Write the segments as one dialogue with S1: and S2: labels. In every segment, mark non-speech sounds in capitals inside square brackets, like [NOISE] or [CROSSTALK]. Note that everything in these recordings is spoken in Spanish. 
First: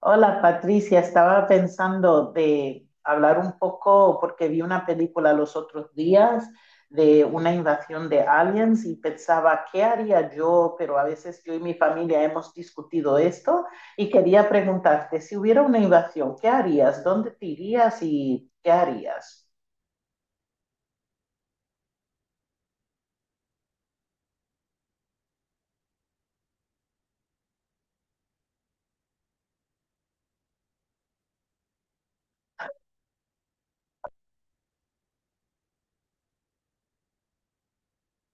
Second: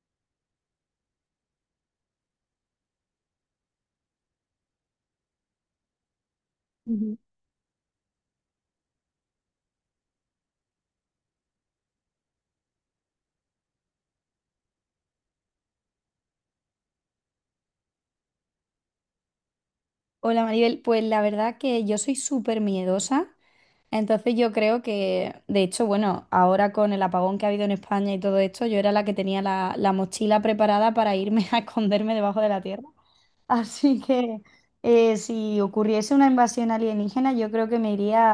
S1: Hola Patricia, estaba pensando de hablar un poco porque vi una película los otros días
S2: Ujú.
S1: de una invasión de aliens y pensaba, ¿qué haría yo? Pero a veces yo y mi familia hemos discutido esto y quería preguntarte, si hubiera una invasión, ¿qué harías? ¿Dónde te irías y qué harías?
S2: Hola Maribel, pues la verdad que yo soy súper miedosa, entonces yo creo que, de hecho, bueno, ahora con el apagón que ha habido en España y todo esto, yo era la que tenía la mochila preparada para irme [LAUGHS] a esconderme debajo de la tierra. Así que si ocurriese una invasión alienígena, yo creo que me iría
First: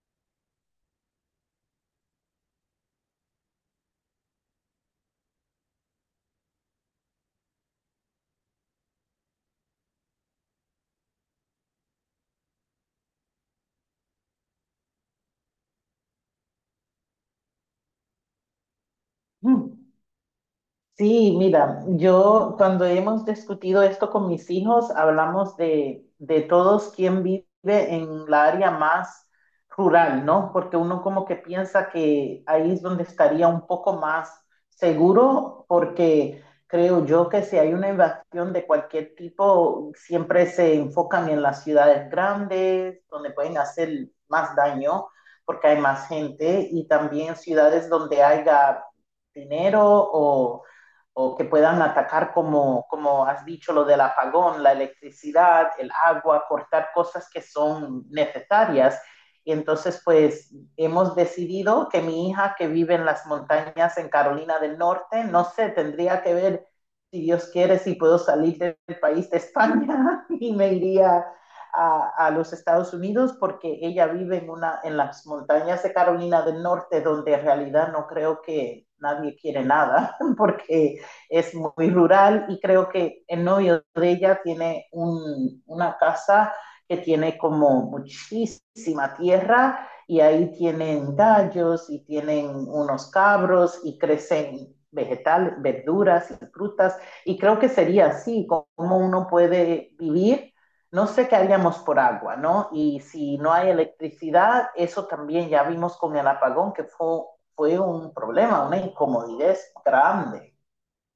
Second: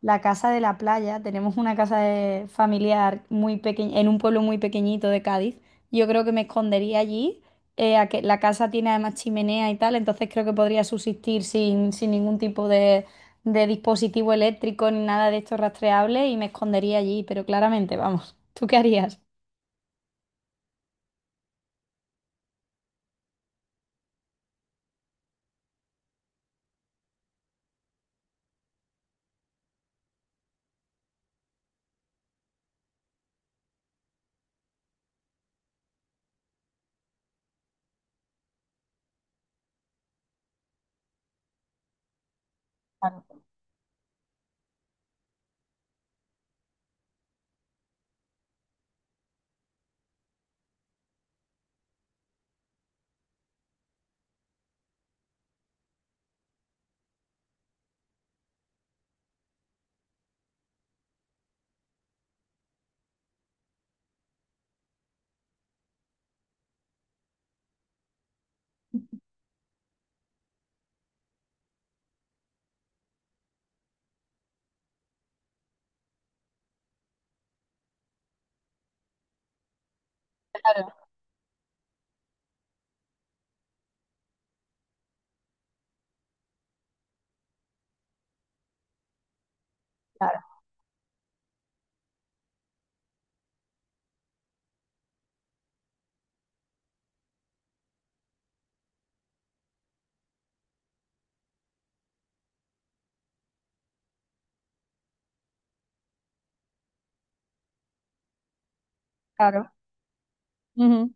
S2: la casa de la playa. Tenemos una familiar muy pequeña, en un pueblo muy pequeñito de Cádiz. Yo creo que me escondería allí. A que la casa tiene además chimenea y tal, entonces creo que podría subsistir sin ningún tipo de dispositivo eléctrico ni nada de esto rastreable y me escondería allí, pero claramente, vamos, ¿tú qué harías?
S1: Mm. Sí, mira, yo cuando hemos discutido esto con mis hijos, hablamos de todos quien vive en la área más rural, ¿no? Porque uno como que piensa que ahí es donde estaría un poco más seguro, porque creo yo que si hay una invasión de cualquier tipo, siempre se enfocan en las ciudades grandes, donde pueden hacer más daño, porque hay más gente, y también ciudades donde haya dinero o o que puedan atacar, como has dicho, lo del apagón, la electricidad, el agua, cortar cosas que son necesarias. Y entonces, pues hemos decidido que mi hija que vive en las montañas en Carolina del Norte, no sé, tendría que ver si Dios quiere, si puedo salir del país de España [LAUGHS] y me iría a los Estados Unidos porque ella vive en las montañas de Carolina del Norte donde en realidad no creo que nadie quiere nada [LAUGHS] porque es muy rural y creo que el novio de ella tiene una casa que tiene como muchísima tierra y ahí tienen gallos y tienen unos cabros y crecen vegetales, verduras y frutas y creo que sería así como uno puede vivir. No sé qué haríamos por agua, ¿no? Y si no hay electricidad, eso también ya vimos con el apagón que fue un problema, una incomodidad
S2: Claro.
S1: grande.
S2: Ujú.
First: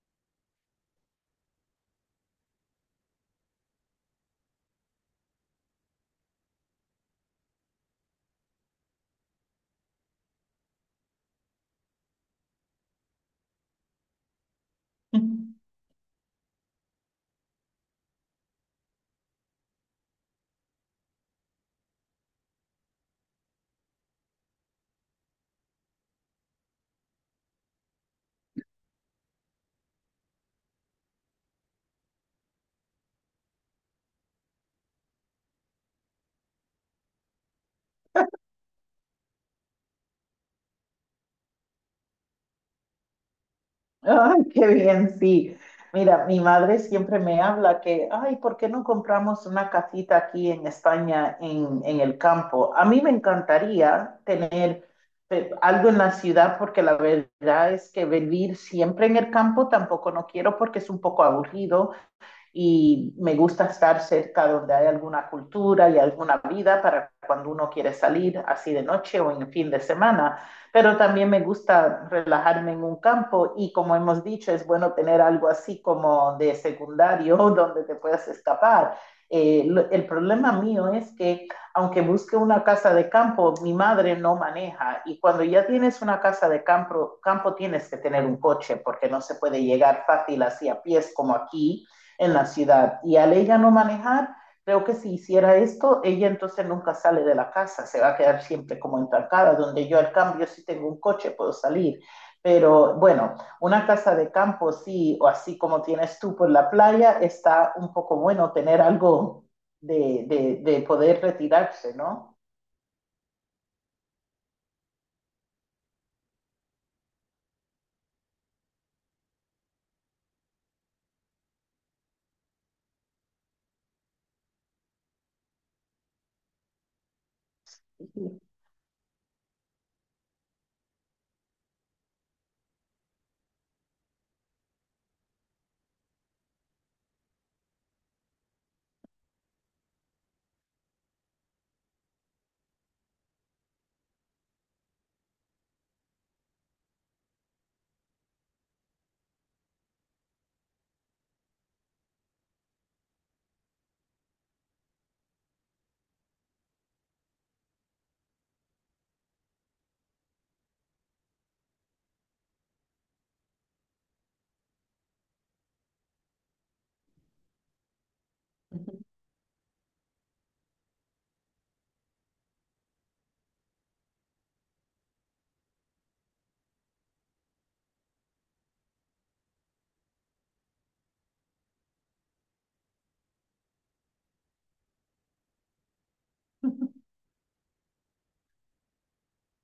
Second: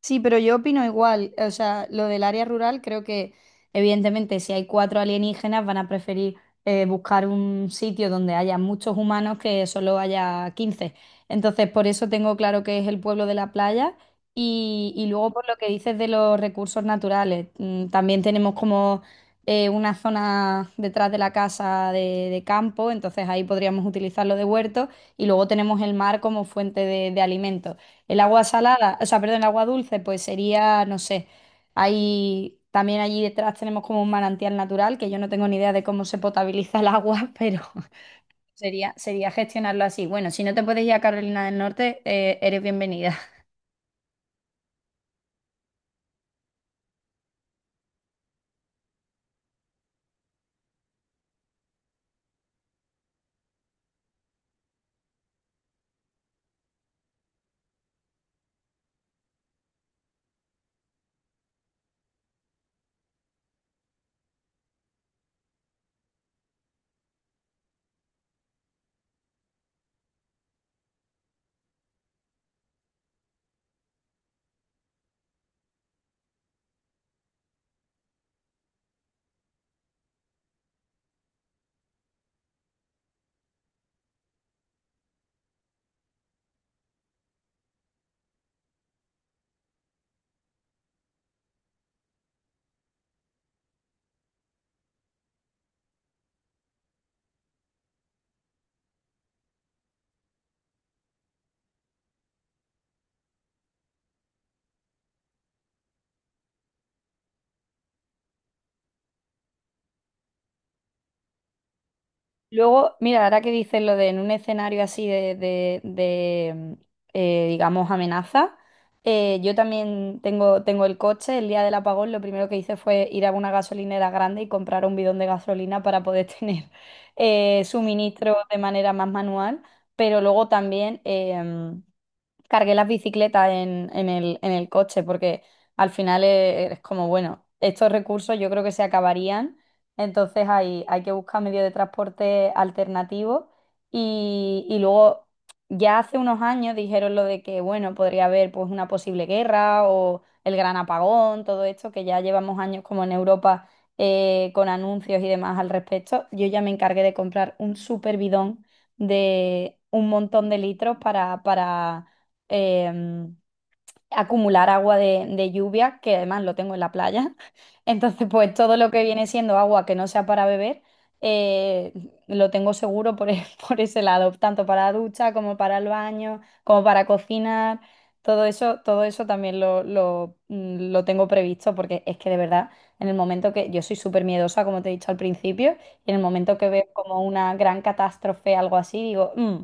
S2: Sí, pero yo opino igual. O sea, lo del área rural creo que evidentemente si hay cuatro alienígenas van a preferir buscar un sitio donde haya muchos humanos que solo haya 15. Entonces, por eso tengo claro que es el pueblo de la playa. Y luego por
S1: Mm-hmm.
S2: lo que dices de los recursos naturales, también tenemos como una zona detrás de la casa de campo, entonces ahí podríamos utilizarlo de huerto y luego tenemos el mar como fuente de alimento. El agua salada, o sea, perdón, el agua dulce, pues sería, no sé, hay, también allí detrás tenemos como un manantial natural, que yo no tengo ni idea de cómo se potabiliza el agua, [LAUGHS] pero sería gestionarlo así. Bueno, si no te puedes ir a Carolina del Norte, eres bienvenida.
S1: Ay, qué bien, sí. Mira, mi madre siempre me habla que, ay, ¿por qué no compramos una casita aquí en España, en el campo? A mí me encantaría tener algo en la ciudad porque la verdad es que vivir siempre en el campo tampoco no quiero porque es un poco aburrido y me gusta estar cerca donde hay alguna cultura y alguna vida para cuando uno quiere salir así de noche o en fin de semana, pero también me gusta relajarme en un campo y como hemos dicho, es bueno tener algo así como de secundario [LAUGHS] donde te puedas escapar. Eh, el problema mío es que aunque busque una casa de campo, mi madre no maneja y cuando ya tienes una casa de campo tienes que tener un coche porque no se puede llegar fácil así a pies como aquí en la ciudad. Y al ella no manejar, creo que si hiciera esto, ella entonces nunca sale de la casa, se va a quedar siempre como entancada, donde yo al cambio si tengo un coche puedo salir. Pero bueno, una casa de campo sí, o así como tienes tú por la playa, está un poco bueno tener algo de poder retirarse, ¿no?
S2: Luego, mira, ahora que dices lo de en un escenario así de, digamos, amenaza, yo también tengo el coche. El día del apagón lo primero que hice fue ir a una gasolinera grande y comprar un bidón de gasolina para poder [LAUGHS] tener suministro de manera más manual. Pero luego también... cargué las bicicletas en, en el coche, porque al final es, como, bueno, estos recursos yo creo que se acabarían, entonces hay que buscar medios de transporte alternativos y luego ya hace unos años dijeron lo de que, bueno, podría haber pues una posible guerra o el gran apagón, todo esto que ya llevamos años como en Europa. Con anuncios y demás al respecto, yo ya me encargué de comprar un super bidón de un montón de litros para, para eh, acumular agua de lluvia, que además lo tengo en la playa. [LAUGHS] Entonces, pues todo lo que viene siendo agua que no sea para beber, eh, lo tengo seguro por, [LAUGHS] por ese lado, tanto para la ducha como para el baño, como para cocinar. Todo eso también lo tengo previsto porque es que de verdad, en el momento que yo soy súper miedosa, como te he dicho al principio, y en el momento que veo como una gran catástrofe, algo así, digo, "Mm,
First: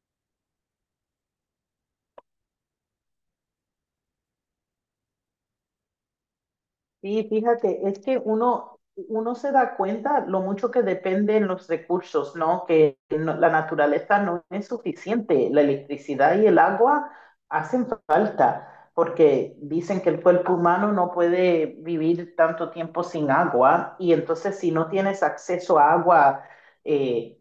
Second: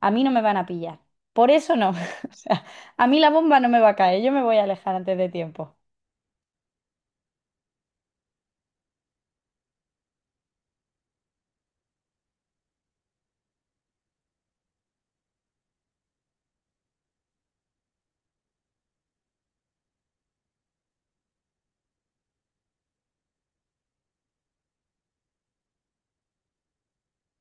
S2: a mí no me van a pillar. Por eso no." [LAUGHS] O sea, a mí la bomba no me va a caer, yo me voy a alejar antes de tiempo.
S1: Sí, fíjate, uno se da cuenta lo mucho que dependen los recursos, ¿no? Que no- la naturaleza no es suficiente. La electricidad y el agua hacen falta, porque dicen que el cuerpo humano no puede vivir tanto tiempo sin agua, y entonces si no tienes acceso a agua, eh,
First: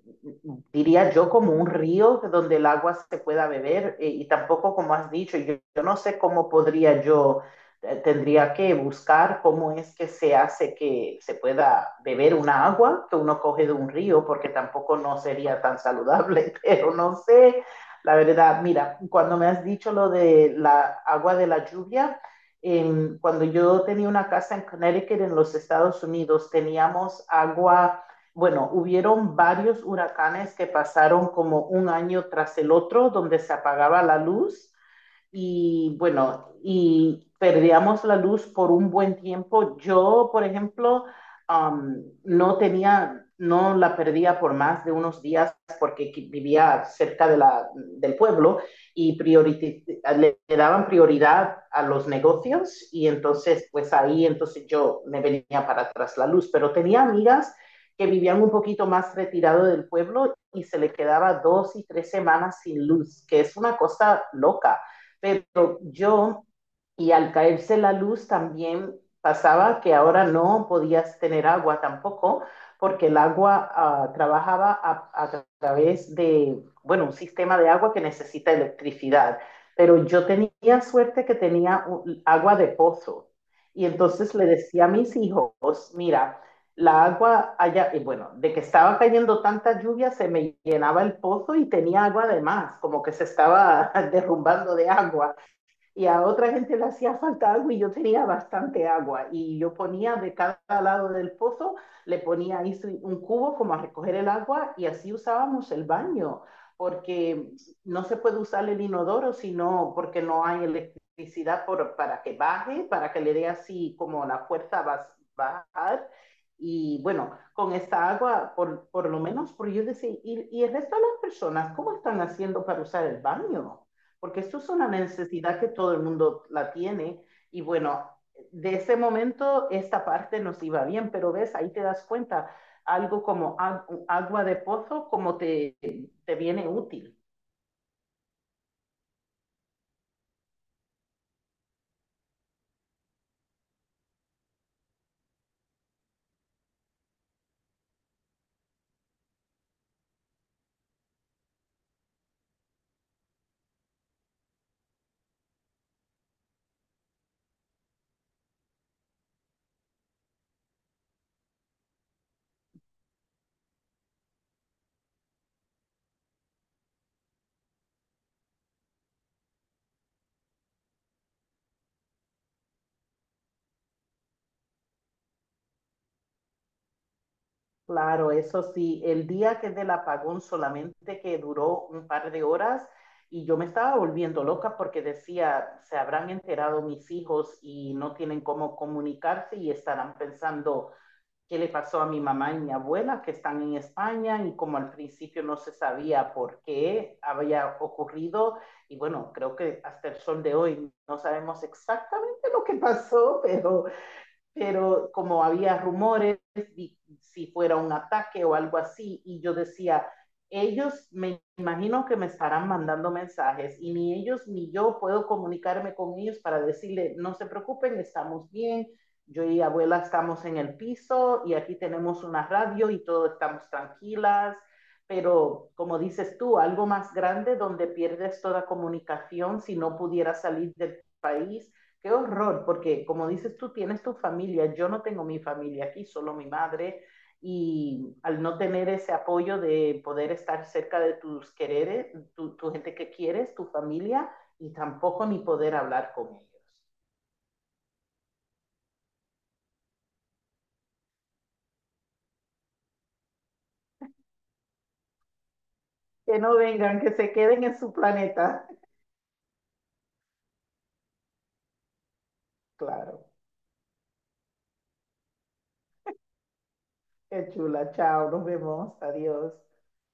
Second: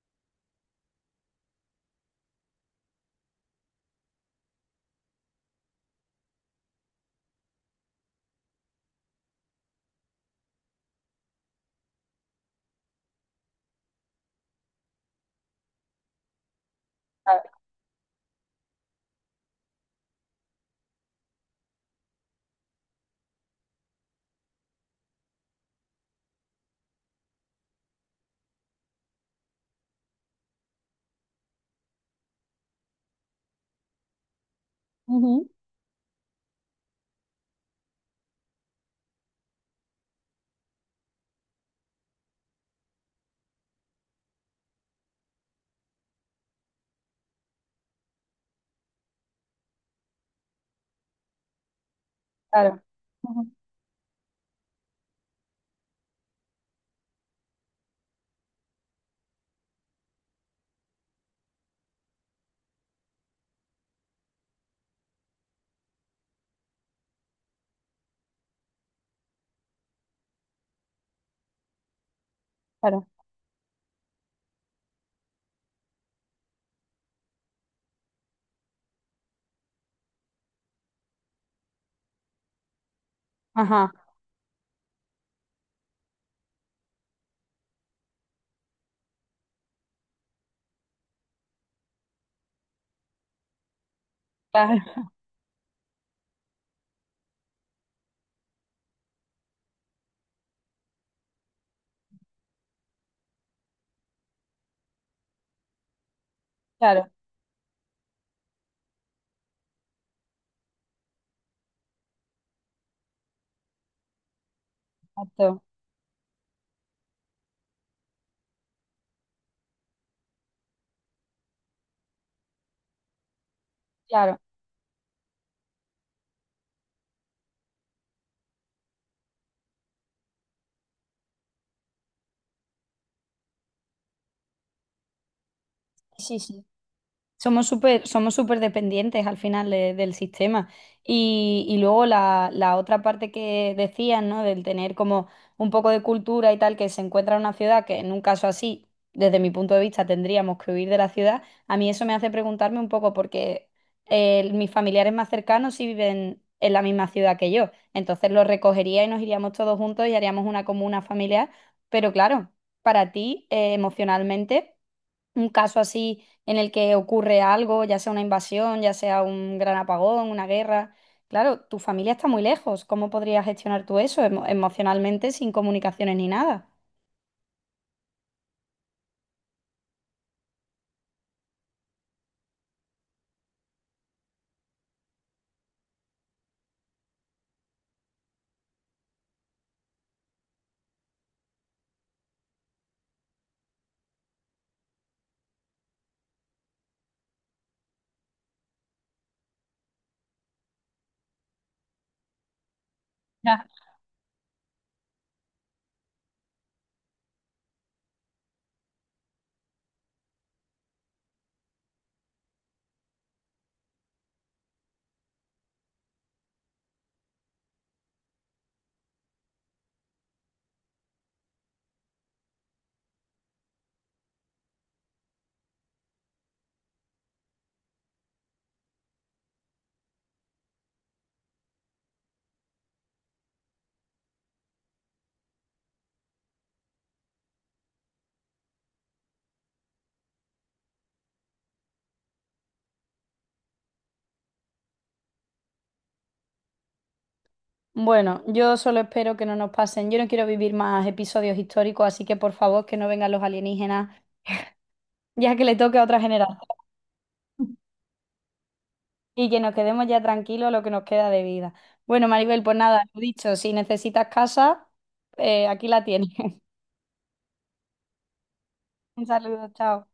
S1: diría yo como un río donde el agua se pueda beber, y tampoco como has dicho, yo no sé cómo podría yo, tendría que buscar cómo es que se hace que se pueda beber una agua que uno coge de un río, porque tampoco no sería tan saludable, [LAUGHS] pero no
S2: Claro,
S1: sé, la verdad, mira, cuando me has dicho lo de la agua de la lluvia, cuando yo tenía una casa en Connecticut, en los Estados Unidos, teníamos agua bueno, hubieron varios huracanes que pasaron como un año tras el otro, donde se apagaba la luz
S2: ujú,
S1: y bueno, y perdíamos la luz por un buen tiempo. Yo, por ejemplo, no no la perdía por más de unos días porque vivía cerca de del pueblo y le daban prioridad a los
S2: claro,
S1: negocios y
S2: ujú,
S1: entonces, pues ahí, entonces yo me venía para atrás la luz, pero tenía amigas que vivían un poquito más retirado del pueblo y se le quedaba dos y tres semanas sin luz, que es una cosa loca pero y al caerse la luz también pasaba que ahora no podías tener agua tampoco,
S2: claro,
S1: porque el agua trabajaba a través bueno, un sistema de agua que necesita electricidad. Pero yo tenía suerte que tenía agua de pozo. Y
S2: ajá,
S1: entonces le decía a mis hijos, mira, la agua allá, y bueno, de que estaba cayendo tanta lluvia, se me llenaba el pozo y tenía agua además, como que se estaba [LAUGHS] derrumbando de
S2: claro,
S1: agua y a otra gente le hacía falta agua y yo tenía bastante agua y yo ponía de cada lado del pozo, le ponía ahí sí, un cubo como a recoger el agua y así usábamos el baño,
S2: claro,
S1: porque no se puede usar el inodoro sino porque no hay electricidad para que baje, para que le dé así como la fuerza a
S2: exacto,
S1: bajar. Y bueno, con esta agua, por lo menos, por yo decir, y el resto de las personas, ¿cómo están haciendo para usar el baño?
S2: claro.
S1: Porque esto es una necesidad que todo el mundo la tiene. Y bueno, de ese momento esta parte nos iba bien, pero ves, ahí te das cuenta, algo como agua de pozo, te
S2: Sí, sí.
S1: viene útil.
S2: Somos súper dependientes al final del sistema. Y luego la otra parte que decían, ¿no? Del tener como un poco de cultura y tal, que se encuentra en una ciudad que en un caso así, desde mi punto de vista, tendríamos que huir de la ciudad. A mí eso me hace preguntarme un poco porque mis familiares más cercanos sí viven en la misma ciudad que yo. Entonces los recogería y nos iríamos todos juntos y haríamos una comuna familiar. Pero claro, para ti, emocionalmente un caso así en el que ocurre algo, ya sea una invasión, ya sea un gran apagón, una guerra. Claro, tu familia está muy lejos. ¿Cómo podrías gestionar tú eso emocionalmente sin comunicaciones ni nada?
S1: Claro, eso sí, el día que del apagón solamente que duró un par de horas y yo me estaba volviendo loca porque decía, se habrán enterado mis hijos y no tienen cómo comunicarse y estarán pensando, qué le pasó a mi mamá y mi abuela que están en España y como al principio no se sabía por qué había ocurrido y bueno, creo que hasta el sol de hoy no sabemos exactamente lo que pasó,
S2: Ya.
S1: pero como había rumores, y, si fuera un ataque o algo así, y yo decía, ellos me imagino que me estarán mandando mensajes y ni ellos ni yo puedo comunicarme con ellos para decirle, no se preocupen, estamos bien, yo y abuela estamos en el piso y aquí tenemos una radio y todos estamos tranquilas, pero como dices tú, algo más grande donde pierdes toda comunicación si no pudieras salir del país. Qué horror, porque como dices tú, tienes tu familia, yo no tengo mi familia aquí, solo mi madre, y al no tener ese apoyo de poder estar cerca de tus quereres, tu gente que quieres, tu familia, y tampoco ni poder hablar con ellos.
S2: Bueno, yo solo espero que no nos pasen. Yo no quiero vivir más episodios históricos, así que por favor que no vengan los alienígenas, ya que le toque a otra
S1: Que no
S2: generación
S1: vengan, que se queden en su planeta.
S2: y que nos quedemos ya tranquilos lo que nos queda de vida. Bueno, Maribel, pues nada, lo
S1: Claro,
S2: dicho, si necesitas casa, aquí la tienes. [LAUGHS]
S1: qué chula, chao, nos vemos,
S2: Un
S1: adiós.
S2: saludo, chao.